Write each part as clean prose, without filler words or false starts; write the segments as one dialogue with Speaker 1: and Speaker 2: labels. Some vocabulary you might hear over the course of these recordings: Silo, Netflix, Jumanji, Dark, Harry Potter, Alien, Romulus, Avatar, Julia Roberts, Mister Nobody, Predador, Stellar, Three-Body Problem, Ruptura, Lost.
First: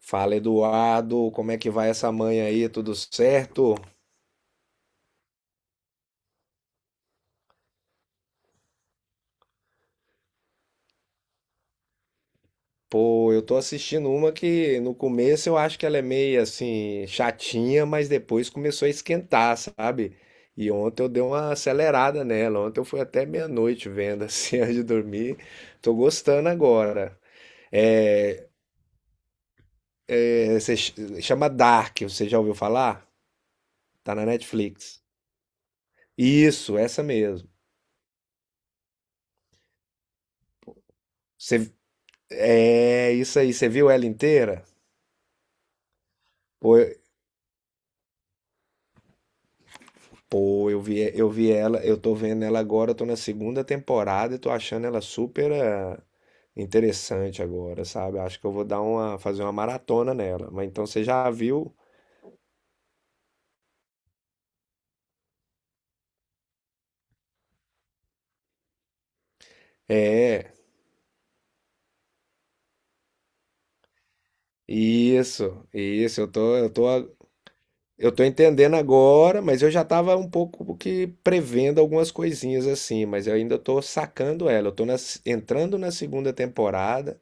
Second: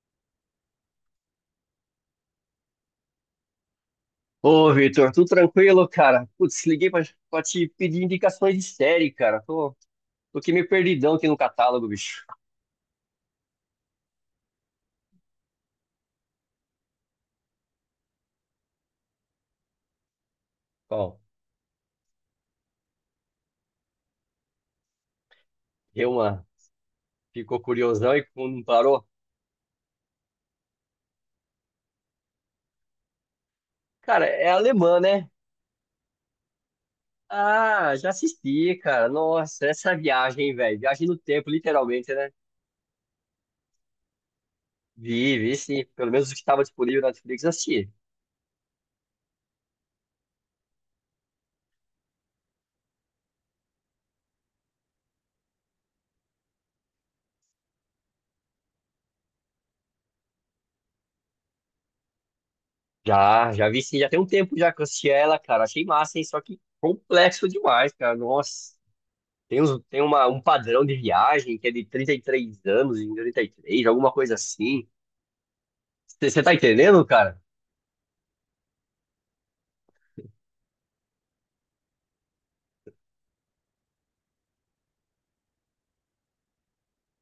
Speaker 1: Fala, Eduardo, como é que vai essa manhã aí? Tudo certo?
Speaker 2: Ô, Vitor, tudo tranquilo, cara? Putz, liguei pra te pedir indicações de série, cara. Tô aqui meio perdidão aqui no catálogo, bicho.
Speaker 1: Pô, eu tô assistindo uma que no começo eu acho que ela é meio assim chatinha, mas depois começou a esquentar, sabe? E ontem eu
Speaker 2: Qual?
Speaker 1: dei uma acelerada nela. Ontem eu fui até meia-noite vendo assim antes de dormir. Tô
Speaker 2: Deu uma...
Speaker 1: gostando agora.
Speaker 2: Ficou curiosão e
Speaker 1: É,
Speaker 2: não parou?
Speaker 1: é, se ch- chama Dark, você já ouviu falar? Tá na
Speaker 2: Cara, é alemã,
Speaker 1: Netflix.
Speaker 2: né?
Speaker 1: Isso, essa mesmo.
Speaker 2: Ah, já assisti, cara. Nossa, essa viagem, velho. Viagem no tempo,
Speaker 1: Você,
Speaker 2: literalmente, né?
Speaker 1: é isso aí, você viu ela inteira?
Speaker 2: Vi, vi sim. Pelo menos o que estava disponível na Netflix, eu assisti.
Speaker 1: Pô, eu vi ela, eu tô vendo ela agora, eu tô na segunda temporada e tô achando ela super interessante agora, sabe? Acho que eu vou fazer uma maratona nela. Mas então você já viu?
Speaker 2: Já, já vi sim. Já tem um tempo já que eu assisti ela, cara. Achei massa, hein? Só que complexo demais, cara. Nossa. Tem, uns, tem uma, um
Speaker 1: É,
Speaker 2: padrão de viagem que é de 33 anos em 33 alguma coisa assim.
Speaker 1: isso, eu
Speaker 2: Você tá
Speaker 1: tô, eu tô,
Speaker 2: entendendo, cara?
Speaker 1: eu tô entendendo agora, mas eu já tava um pouco que prevendo algumas coisinhas assim, mas eu ainda tô sacando ela. Entrando na segunda temporada.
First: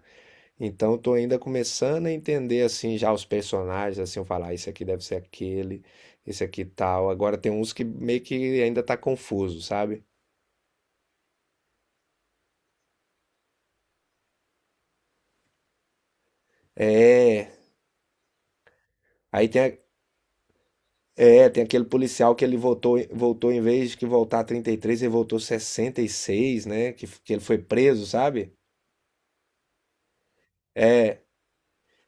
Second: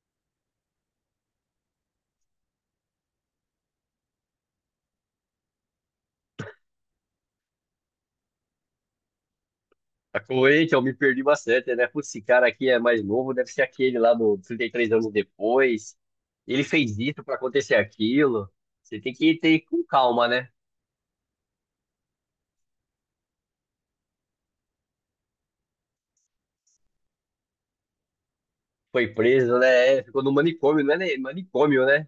Speaker 1: Então, tô ainda começando a entender assim já os personagens, assim, eu falar, "Ah, esse aqui deve ser aquele, esse aqui tal." Agora tem uns que meio que ainda tá confuso, sabe?
Speaker 2: Tá coerente, eu me perdi bastante, né? Putz, esse cara aqui é mais novo, deve ser aquele lá do 33 anos depois. Ele fez isso pra
Speaker 1: É.
Speaker 2: acontecer aquilo. Você tem que
Speaker 1: Aí
Speaker 2: ter
Speaker 1: tem, a-
Speaker 2: com calma, né?
Speaker 1: é, tem aquele policial que ele voltou em vez de que voltar 33, ele voltou 66, né? Que ele foi preso, sabe?
Speaker 2: Foi preso, né? É, ficou no manicômio, não é nem- manicômio, né?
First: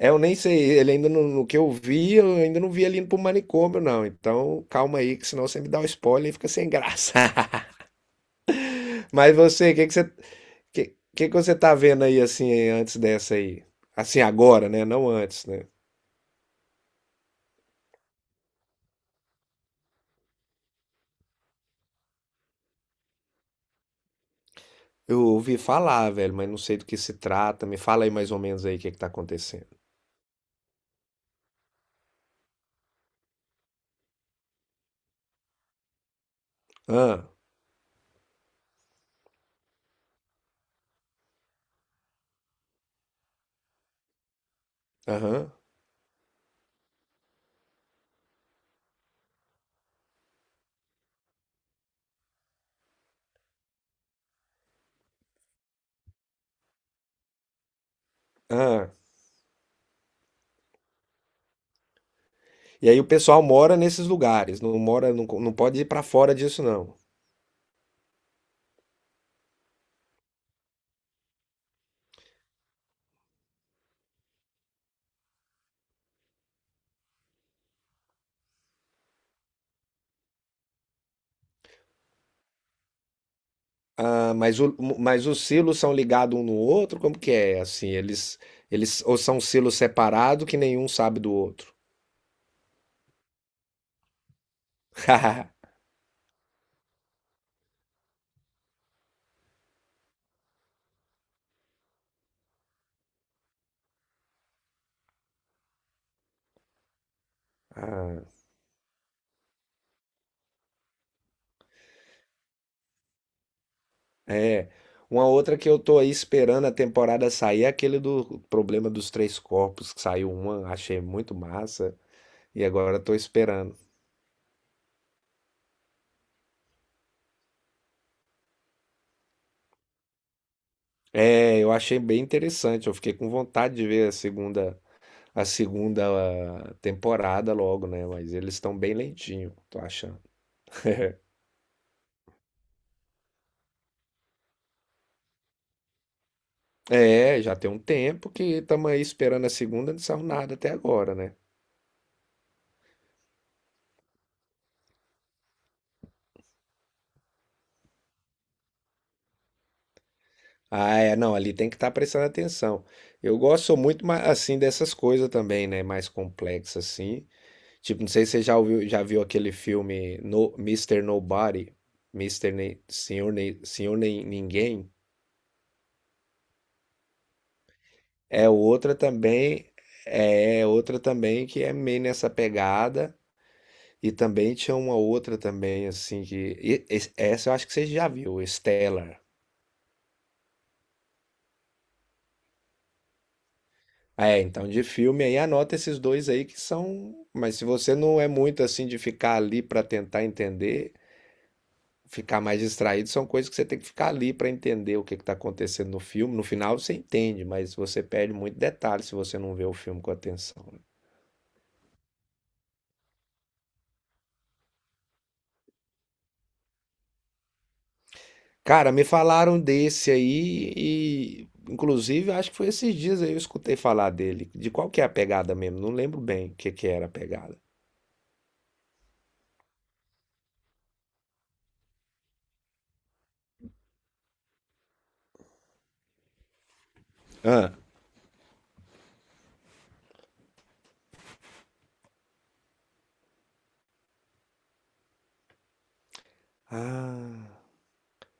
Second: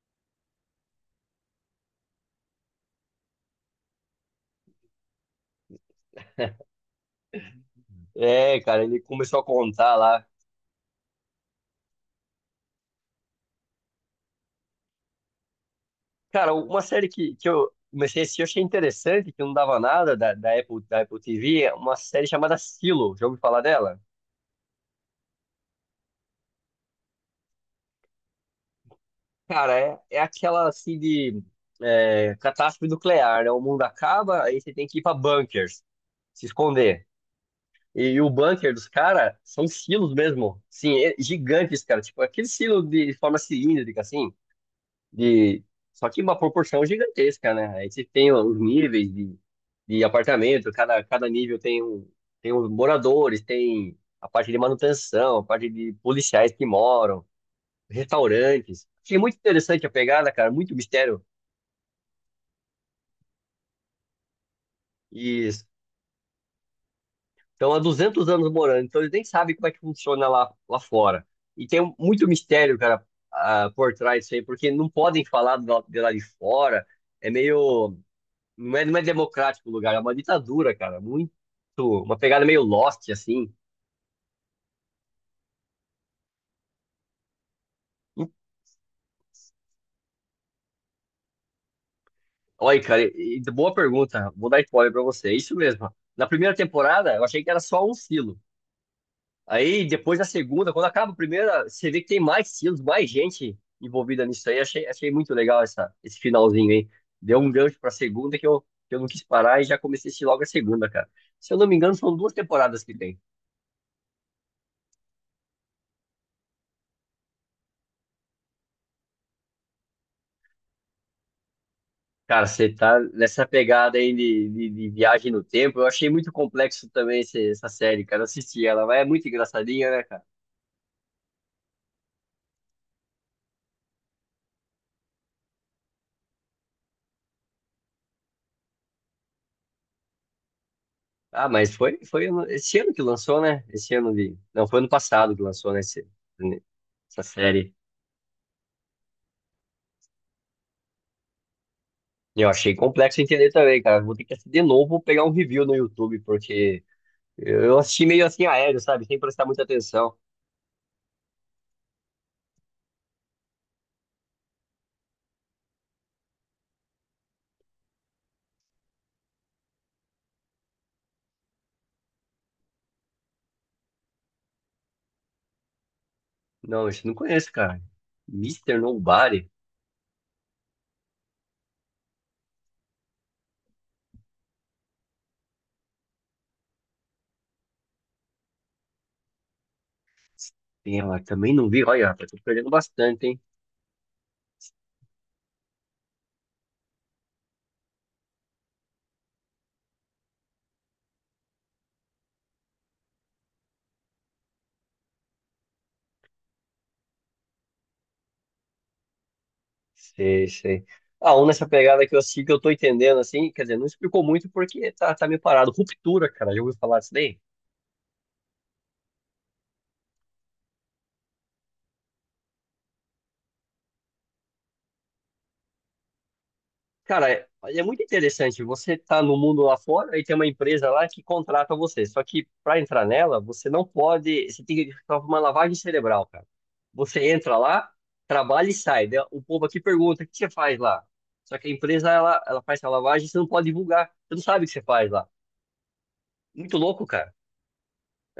Speaker 1: É, eu nem sei, ele ainda não, no que eu vi, eu ainda não vi ele indo pro manicômio, não. Então, calma aí, que senão você me dá o spoiler e fica sem graça.
Speaker 2: É, cara, ele
Speaker 1: Mas
Speaker 2: começou a
Speaker 1: você, o que que
Speaker 2: contar
Speaker 1: você,
Speaker 2: lá.
Speaker 1: Que que você tá vendo aí assim antes dessa aí? Assim agora, né? Não antes, né?
Speaker 2: Cara, uma série que eu comecei a assistir, eu achei interessante, que não dava nada da Apple, da Apple TV, é uma série chamada Silo. Já ouviu falar dela?
Speaker 1: Eu ouvi falar, velho, mas não sei do que se trata. Me fala aí mais ou menos aí o que que tá acontecendo.
Speaker 2: Cara, é aquela assim de é, catástrofe nuclear, né? O mundo acaba, aí você tem que ir pra bunkers, se esconder.
Speaker 1: Ah,
Speaker 2: E o bunker dos caras são silos mesmo. Sim, é- gigantes, cara. Tipo, aquele silo de forma cilíndrica, assim.
Speaker 1: aham,
Speaker 2: De, só que uma proporção gigantesca, né? Aí você tem os níveis de apartamento, cada nível tem um, tem os moradores, tem a parte de manutenção, a parte de policiais que moram, restaurantes.
Speaker 1: ah.
Speaker 2: Achei muito interessante a pegada, cara, muito mistério.
Speaker 1: E aí o pessoal mora nesses lugares, não mora, não,
Speaker 2: E
Speaker 1: não pode ir pra fora disso não.
Speaker 2: estão há duzentos anos morando, então eles nem sabem como é que funciona lá, lá fora. E tem muito mistério, cara, por trás disso aí, porque não podem falar do lado- de lá de fora. É meio, não é, não é democrático o lugar, é uma ditadura, cara. Muito. Uma pegada meio Lost, assim.
Speaker 1: Ah, mas os silos são ligados um no outro? Como que é? Assim, eles ou são silos separados que nenhum sabe do outro.
Speaker 2: Olha, cara, e boa pergunta. Vou dar spoiler pra você. É isso mesmo. Na primeira temporada, eu achei que era só um silo. Aí, depois da segunda, quando acaba a primeira, você vê que tem mais silos, mais gente envolvida nisso aí. Achei, achei muito legal essa, esse finalzinho aí. Deu um gancho pra
Speaker 1: Ah,
Speaker 2: segunda que eu não quis parar e já comecei a assistir logo a segunda, cara. Se eu não me engano, são duas temporadas que tem.
Speaker 1: é. Uma outra que eu tô aí esperando a temporada sair é aquele do problema dos três corpos, que saiu uma, achei muito massa,
Speaker 2: Cara,
Speaker 1: e
Speaker 2: você
Speaker 1: agora
Speaker 2: tá
Speaker 1: tô
Speaker 2: nessa
Speaker 1: esperando.
Speaker 2: pegada aí de viagem no tempo. Eu achei muito complexo também esse- essa série, cara. Eu assisti ela, mas é muito engraçadinha, né, cara?
Speaker 1: É, eu achei bem interessante, eu fiquei com vontade de ver a segunda temporada logo, né? Mas eles estão bem lentinho, tô achando.
Speaker 2: Ah, mas foi, foi ano- esse ano que lançou, né? Esse ano de. Não, foi ano passado que lançou, né? Esse- essa
Speaker 1: É, já tem
Speaker 2: série.
Speaker 1: um tempo que estamos aí esperando a segunda, não saiu nada até agora, né?
Speaker 2: E eu achei complexo entender também, cara. Vou ter que assistir de novo, pegar um review no YouTube, porque eu assisti meio assim aéreo, sabe? Sem prestar muita atenção.
Speaker 1: Ah, é, não, ali tem que estar prestando atenção. Eu gosto muito, assim, dessas coisas também, né? Mais complexas, assim. Tipo, não sei se você já ouviu, já viu aquele filme no, Mister Nobody, Mister Nem, Senhor, Nem, Senhor Nem Ninguém.
Speaker 2: Não, isso eu não conheço, cara.
Speaker 1: É
Speaker 2: Mister
Speaker 1: outra
Speaker 2: Nobody.
Speaker 1: também, outra também que é meio nessa pegada. E também tinha uma outra também, assim, que. Essa eu acho que você já viu, Stellar.
Speaker 2: Tem ela, também não vi. Olha, rapaz, tô perdendo bastante, hein?
Speaker 1: É, então de filme aí anota esses dois aí que são. Mas se você não é muito assim de ficar ali pra tentar entender, ficar mais distraído são coisas que você tem que ficar ali para entender o que está acontecendo no filme. No final você entende, mas você perde muito detalhe se você não vê o filme com
Speaker 2: Sei,
Speaker 1: atenção, né?
Speaker 2: sei. Ah, um nessa pegada que eu assisti que eu tô entendendo, assim, quer dizer, não explicou muito porque tá, tá meio parado. Ruptura, cara, já ouviu falar disso daí?
Speaker 1: Cara, me falaram desse aí e, inclusive, acho que foi esses dias aí eu escutei falar dele. De qual que é a pegada mesmo? Não lembro bem o que que era a
Speaker 2: Cara, é,
Speaker 1: pegada.
Speaker 2: é muito interessante. Você tá no mundo lá fora e tem uma empresa lá que contrata você. Só que para entrar nela, você não pode. Você tem que fazer uma lavagem cerebral, cara. Você entra
Speaker 1: Ah,
Speaker 2: lá, trabalha e sai. Daí o povo aqui pergunta: o que você faz lá? Só que a empresa, ela faz essa lavagem, você não pode divulgar. Você não sabe o que você faz lá. Muito louco, cara.
Speaker 1: ah.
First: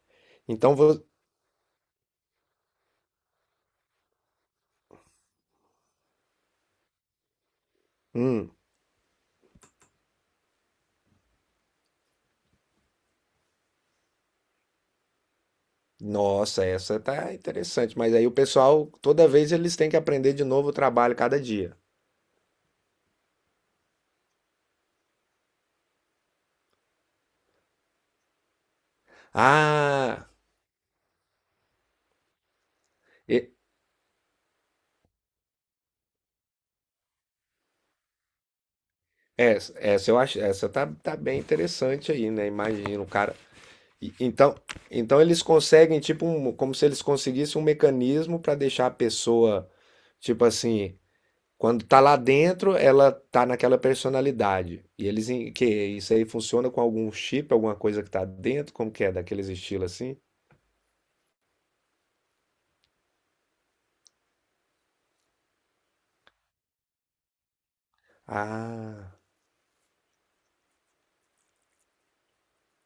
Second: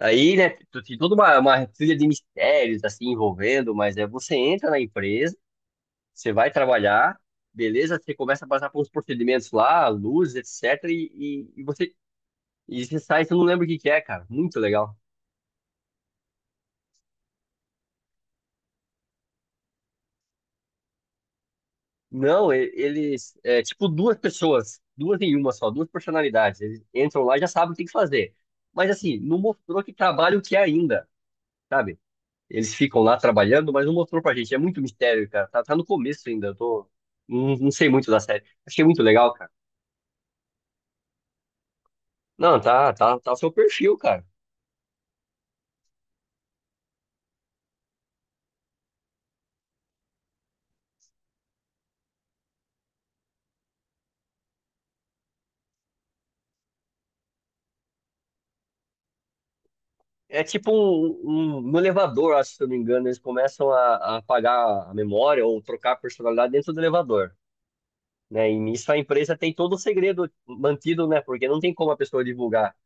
Speaker 2: Aí, né,
Speaker 1: Então
Speaker 2: tu tem
Speaker 1: vou.
Speaker 2: toda uma trilha de mistérios, assim, envolvendo, mas é, você entra na empresa, você vai trabalhar, beleza? Você começa a
Speaker 1: Hum.
Speaker 2: passar por uns procedimentos lá, luz, etc, e você, e você sai, você não lembra o que que é, cara. Muito legal.
Speaker 1: Nossa, essa tá interessante. Mas aí o pessoal, toda vez eles têm que aprender de novo o trabalho cada dia.
Speaker 2: Não, e- eles, é tipo duas pessoas, duas em uma só, duas personalidades. Eles entram lá e já sabem o que tem que fazer. Mas, assim, não mostrou que
Speaker 1: Ah,
Speaker 2: trabalho que é ainda, sabe? Eles ficam lá trabalhando, mas não mostrou pra gente. É muito mistério, cara. Tá, tá no começo ainda. Eu tô. Não, não sei muito da série. Achei muito legal, cara.
Speaker 1: Essa eu acho, essa tá bem interessante aí, né?
Speaker 2: Não, tá,
Speaker 1: Imagina o
Speaker 2: tá, tá
Speaker 1: cara.
Speaker 2: o seu perfil, cara.
Speaker 1: Então, eles conseguem, tipo, como se eles conseguissem um mecanismo para deixar a pessoa, tipo assim, quando tá lá dentro, ela tá naquela personalidade. E que isso aí funciona com algum chip, alguma coisa que tá dentro, como que é, daqueles estilos assim?
Speaker 2: É tipo um, no elevador, acho, se eu não me engano, eles começam a apagar a memória ou trocar a personalidade dentro do elevador, né? E nisso a
Speaker 1: Ah,
Speaker 2: empresa tem todo o segredo mantido, né? Porque não tem como a pessoa divulgar.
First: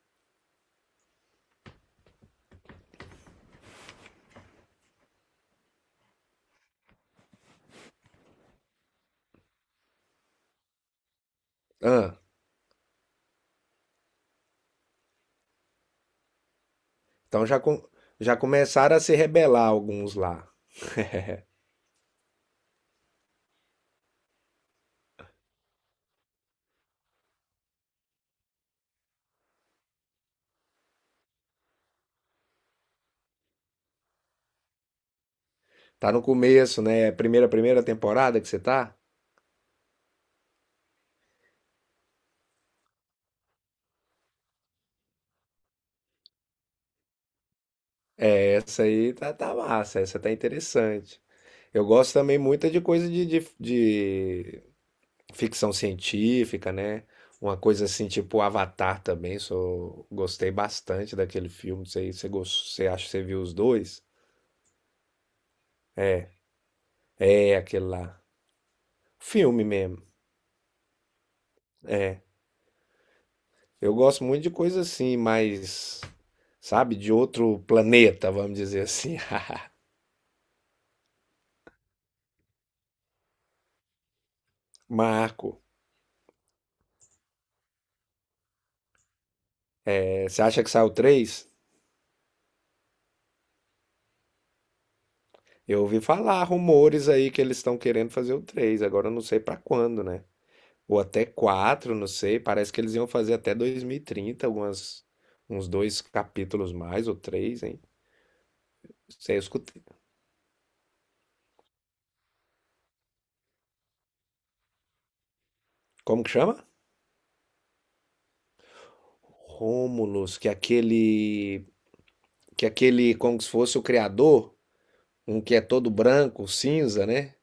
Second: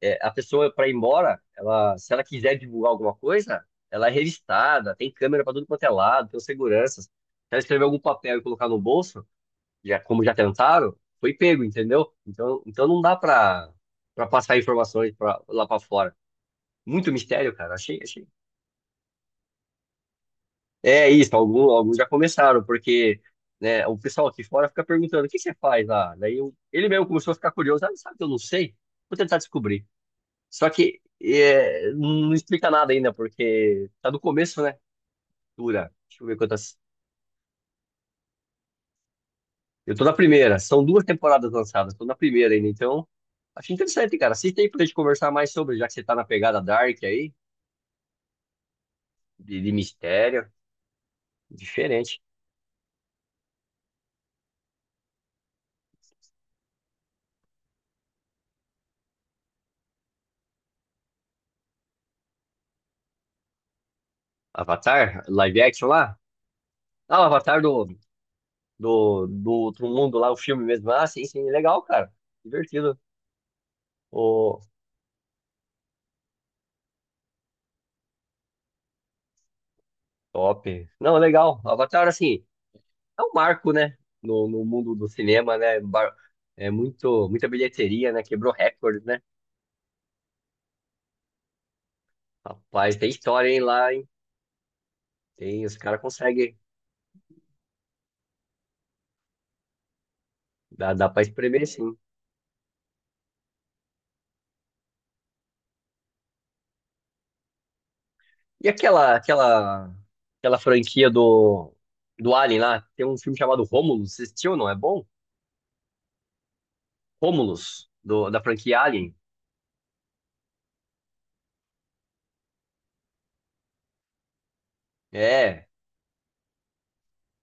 Speaker 2: É, a pessoa para ir embora, ela, se ela quiser divulgar alguma coisa, ela é revistada, tem câmera para tudo quanto é lado, tem seguranças. Se ela escrever algum papel e colocar no bolso, já como já tentaram, foi pego, entendeu?
Speaker 1: ah,
Speaker 2: Então, então não dá para para passar informações pra, lá para fora. Muito
Speaker 1: então
Speaker 2: mistério,
Speaker 1: já,
Speaker 2: cara. Achei, achei.
Speaker 1: já começaram a se rebelar alguns lá.
Speaker 2: É isso, algum, alguns já começaram, porque né, o pessoal aqui fora fica perguntando: o que você faz lá? Daí eu- ele mesmo começou a ficar curioso: ah, sabe que eu não sei? Vou tentar descobrir. Só que é, não explica nada ainda, porque tá do começo, né? Dura.
Speaker 1: Tá no
Speaker 2: Deixa eu ver quantas.
Speaker 1: começo, né? Primeira temporada que você tá?
Speaker 2: Eu tô na primeira. São duas temporadas lançadas. Tô na primeira ainda, então. Acho interessante, cara. Assista aí pra gente conversar mais sobre, já que você tá na pegada Dark aí,
Speaker 1: Essa aí tá
Speaker 2: de
Speaker 1: massa, essa tá
Speaker 2: mistério.
Speaker 1: interessante. Eu gosto
Speaker 2: Diferente.
Speaker 1: também muito de coisa de ficção científica, né? Uma coisa assim, tipo Avatar também, gostei bastante daquele filme. Você acha que você viu os dois?
Speaker 2: Avatar? Live action lá? Ah, o
Speaker 1: É,
Speaker 2: Avatar
Speaker 1: aquele
Speaker 2: do,
Speaker 1: lá.
Speaker 2: do, do
Speaker 1: Filme
Speaker 2: outro
Speaker 1: mesmo,
Speaker 2: mundo lá, o filme mesmo. Ah, sim, sim. Legal, cara.
Speaker 1: é.
Speaker 2: Divertido.
Speaker 1: Eu gosto muito de
Speaker 2: Ô,
Speaker 1: coisa assim, mais, sabe, de outro planeta, vamos dizer assim.
Speaker 2: top. Não, legal. Avatar, assim. É um marco, né? No mundo do cinema,
Speaker 1: Marco,
Speaker 2: né? Bar- é muito, muita bilheteria, né? Quebrou recorde, né?
Speaker 1: é, você acha que saiu três?
Speaker 2: Rapaz, tem história, hein, lá, hein? Tem, os
Speaker 1: Eu
Speaker 2: caras
Speaker 1: ouvi falar
Speaker 2: conseguem.
Speaker 1: rumores aí que eles estão querendo fazer o três. Agora eu não sei pra quando, né?
Speaker 2: Dá,
Speaker 1: Ou
Speaker 2: dá pra
Speaker 1: até
Speaker 2: espremer,
Speaker 1: 4,
Speaker 2: sim.
Speaker 1: não sei. Parece que eles iam fazer até 2030, algumas, uns dois capítulos mais, ou três, hein?
Speaker 2: E
Speaker 1: Não
Speaker 2: aquela,
Speaker 1: Sei, eu escutei.
Speaker 2: aquela, aquela franquia do Alien lá? Tem um filme chamado Romulus. Você assistiu, não? É bom?
Speaker 1: Como que chama?
Speaker 2: Romulus, do, da franquia Alien.
Speaker 1: Rômulus, que aquele. Que aquele, como se fosse o criador, um que é
Speaker 2: É.
Speaker 1: todo branco, cinza, né?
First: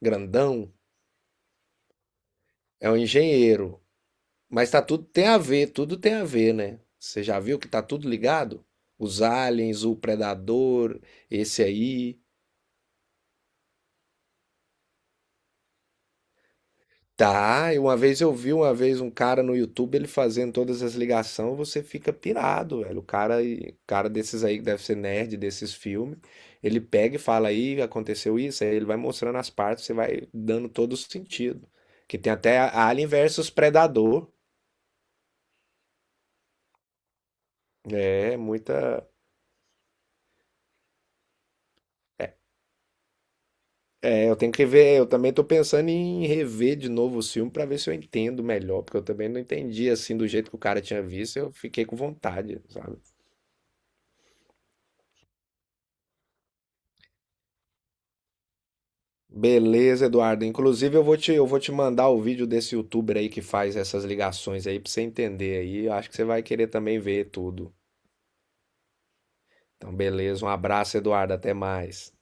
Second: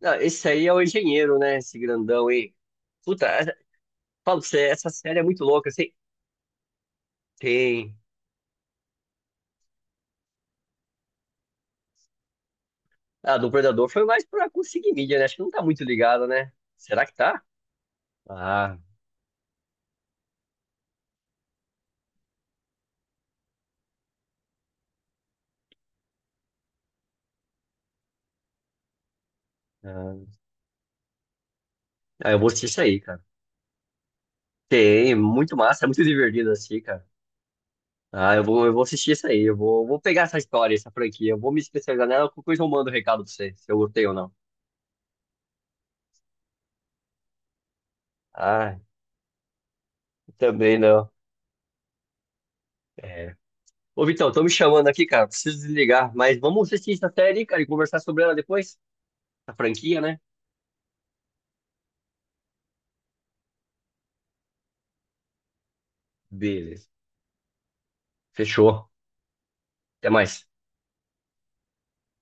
Speaker 2: Não, esse aí é
Speaker 1: Grandão.
Speaker 2: o engenheiro, né? Esse grandão aí.
Speaker 1: É um
Speaker 2: Puta, essa-
Speaker 1: engenheiro.
Speaker 2: falo pra você,
Speaker 1: Mas tá
Speaker 2: essa
Speaker 1: tudo
Speaker 2: série é
Speaker 1: tem a
Speaker 2: muito
Speaker 1: ver,
Speaker 2: louca. Assim,
Speaker 1: tudo tem a ver, né? Você já viu que tá
Speaker 2: tem.
Speaker 1: tudo ligado? Os aliens, o predador, esse aí.
Speaker 2: Ah, do Predador foi mais pra conseguir mídia, né? Acho que não tá muito ligado, né? Será que tá?
Speaker 1: Tá, e uma vez eu vi uma
Speaker 2: Ah,
Speaker 1: vez um cara no YouTube ele fazendo todas as ligações, você fica pirado, velho. Cara desses aí que deve ser nerd desses filmes, ele pega e fala aí, aconteceu isso, aí ele vai mostrando as partes, você vai
Speaker 2: ah,
Speaker 1: dando todo o sentido. Que tem
Speaker 2: eu vou
Speaker 1: até
Speaker 2: assistir isso aí,
Speaker 1: Alien
Speaker 2: cara.
Speaker 1: versus Predador.
Speaker 2: Tem, muito massa, é muito divertido assistir, cara. Ah,
Speaker 1: É,
Speaker 2: eu vou
Speaker 1: muita.
Speaker 2: assistir isso aí, eu vou, vou pegar essa história, essa franquia, eu vou me especializar nela, qualquer coisa eu mando o recado pra você, se eu gostei ou
Speaker 1: É,
Speaker 2: não.
Speaker 1: eu tenho que ver, eu também tô pensando em rever de novo o filme pra ver se eu entendo
Speaker 2: Ah,
Speaker 1: melhor, porque eu também não entendi assim do jeito que o
Speaker 2: também
Speaker 1: cara tinha
Speaker 2: não.
Speaker 1: visto, eu fiquei com vontade, sabe?
Speaker 2: É. Ô, Vitão, tô me chamando aqui, cara, preciso desligar, mas vamos assistir essa série, cara, e conversar sobre ela depois? A franquia,
Speaker 1: Beleza,
Speaker 2: né?
Speaker 1: Eduardo. Inclusive eu vou te mandar o vídeo desse youtuber aí que faz essas ligações aí pra você entender aí. Eu acho que você vai querer
Speaker 2: Beleza.
Speaker 1: também ver tudo.
Speaker 2: Fechou.
Speaker 1: Então,
Speaker 2: Até
Speaker 1: beleza.
Speaker 2: mais.
Speaker 1: Um abraço, Eduardo. Até mais.